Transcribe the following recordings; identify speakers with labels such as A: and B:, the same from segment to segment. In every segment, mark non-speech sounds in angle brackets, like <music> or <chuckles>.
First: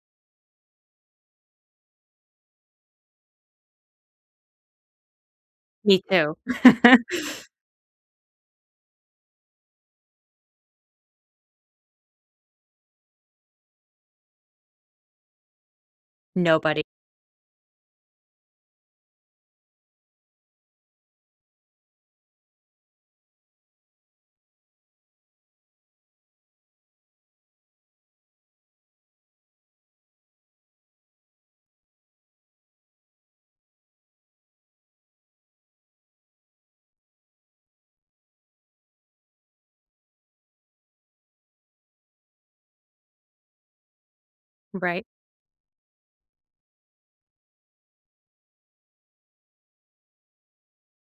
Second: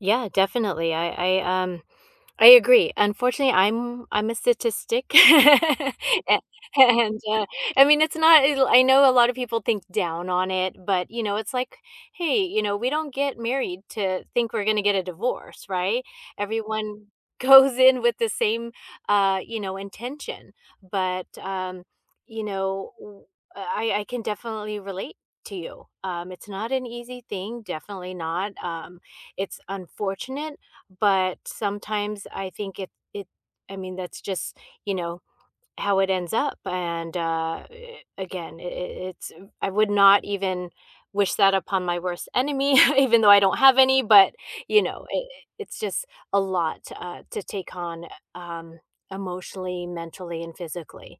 A: Yeah. Definitely. I I, um, I agree. Unfortunately, I'm I'm a statistic.
B: Me too.
A: A and, uh,
B: <laughs>
A: I mean, it's not el I know a lot of people think down on it, but, you know, it's like, "Hey, you know, we don't get married to think we're gonna get a divorce, right?"
B: Nobody.
A: Everyone goes in with the same, uh, you know, intention. But, um, you know, uh, I I can definitely relate to you. Um, it's not an easy thing, definitely not. Um, it's unfortunate but sometimes I think it it I mean that's just, you know, how it ends up and, uh, again i i it's I would not even wish that upon my worst enemy even though I don't have any, but, you
B: Right.
A: know, i it's just a lot, uh, to take on, um, emotionally, mentally, and physically.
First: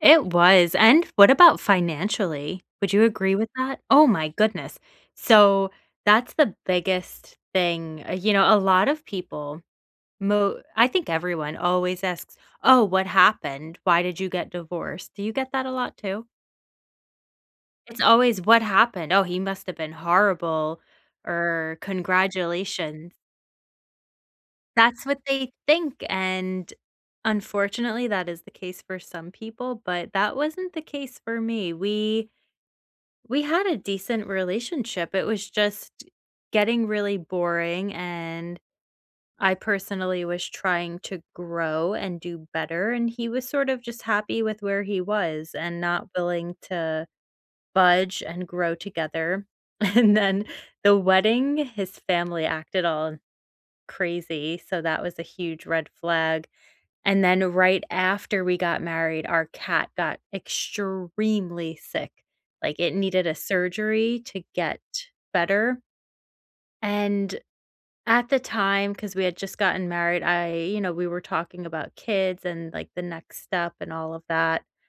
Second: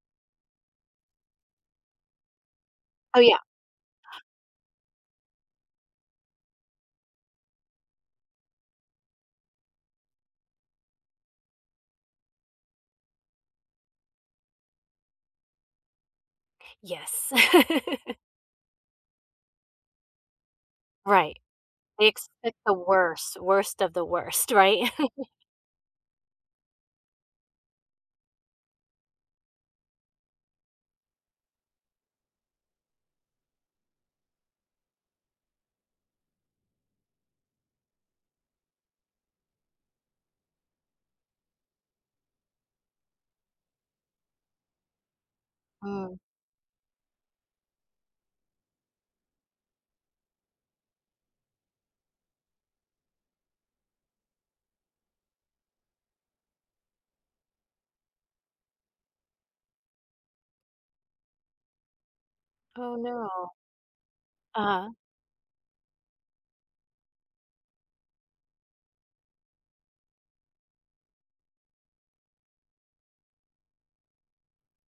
B: It was. And what about financially? Would you
A: Oh,
B: agree
A: yeah.
B: with that? Oh, my goodness. So, that's the biggest thing. You know, a lot of people mo I think everyone always asks, "Oh, what happened? Why did you get divorced?" Do you get that a lot too?
A: Yes.
B: It's
A: <laughs>
B: always, "What happened? Oh, he must have been horrible,"
A: Right.
B: or
A: They expect the
B: "congratulation."
A: worst, worst of the worst, right?
B: That's what
A: <chuckles>
B: they think. And, unfortunately, that is the case for some people, but that wasn't the case for me. We we had a decent relationship. It was just getting really boring, and I personally was trying to grow and do better. And he was sort of just happy with where he was and not
A: Mm.
B: willing to budge and grow together. And then the wedding, his family acted all crazy, so that was a huge red flag. And then right after we got married, our cat got extremely sick. Like, it
A: Oh,
B: needed
A: no.
B: a surgery to get
A: Uh-huh.
B: better. And at the time, because we had just gotten married, I you know, we were talking about kids and, like, the next step and all of that.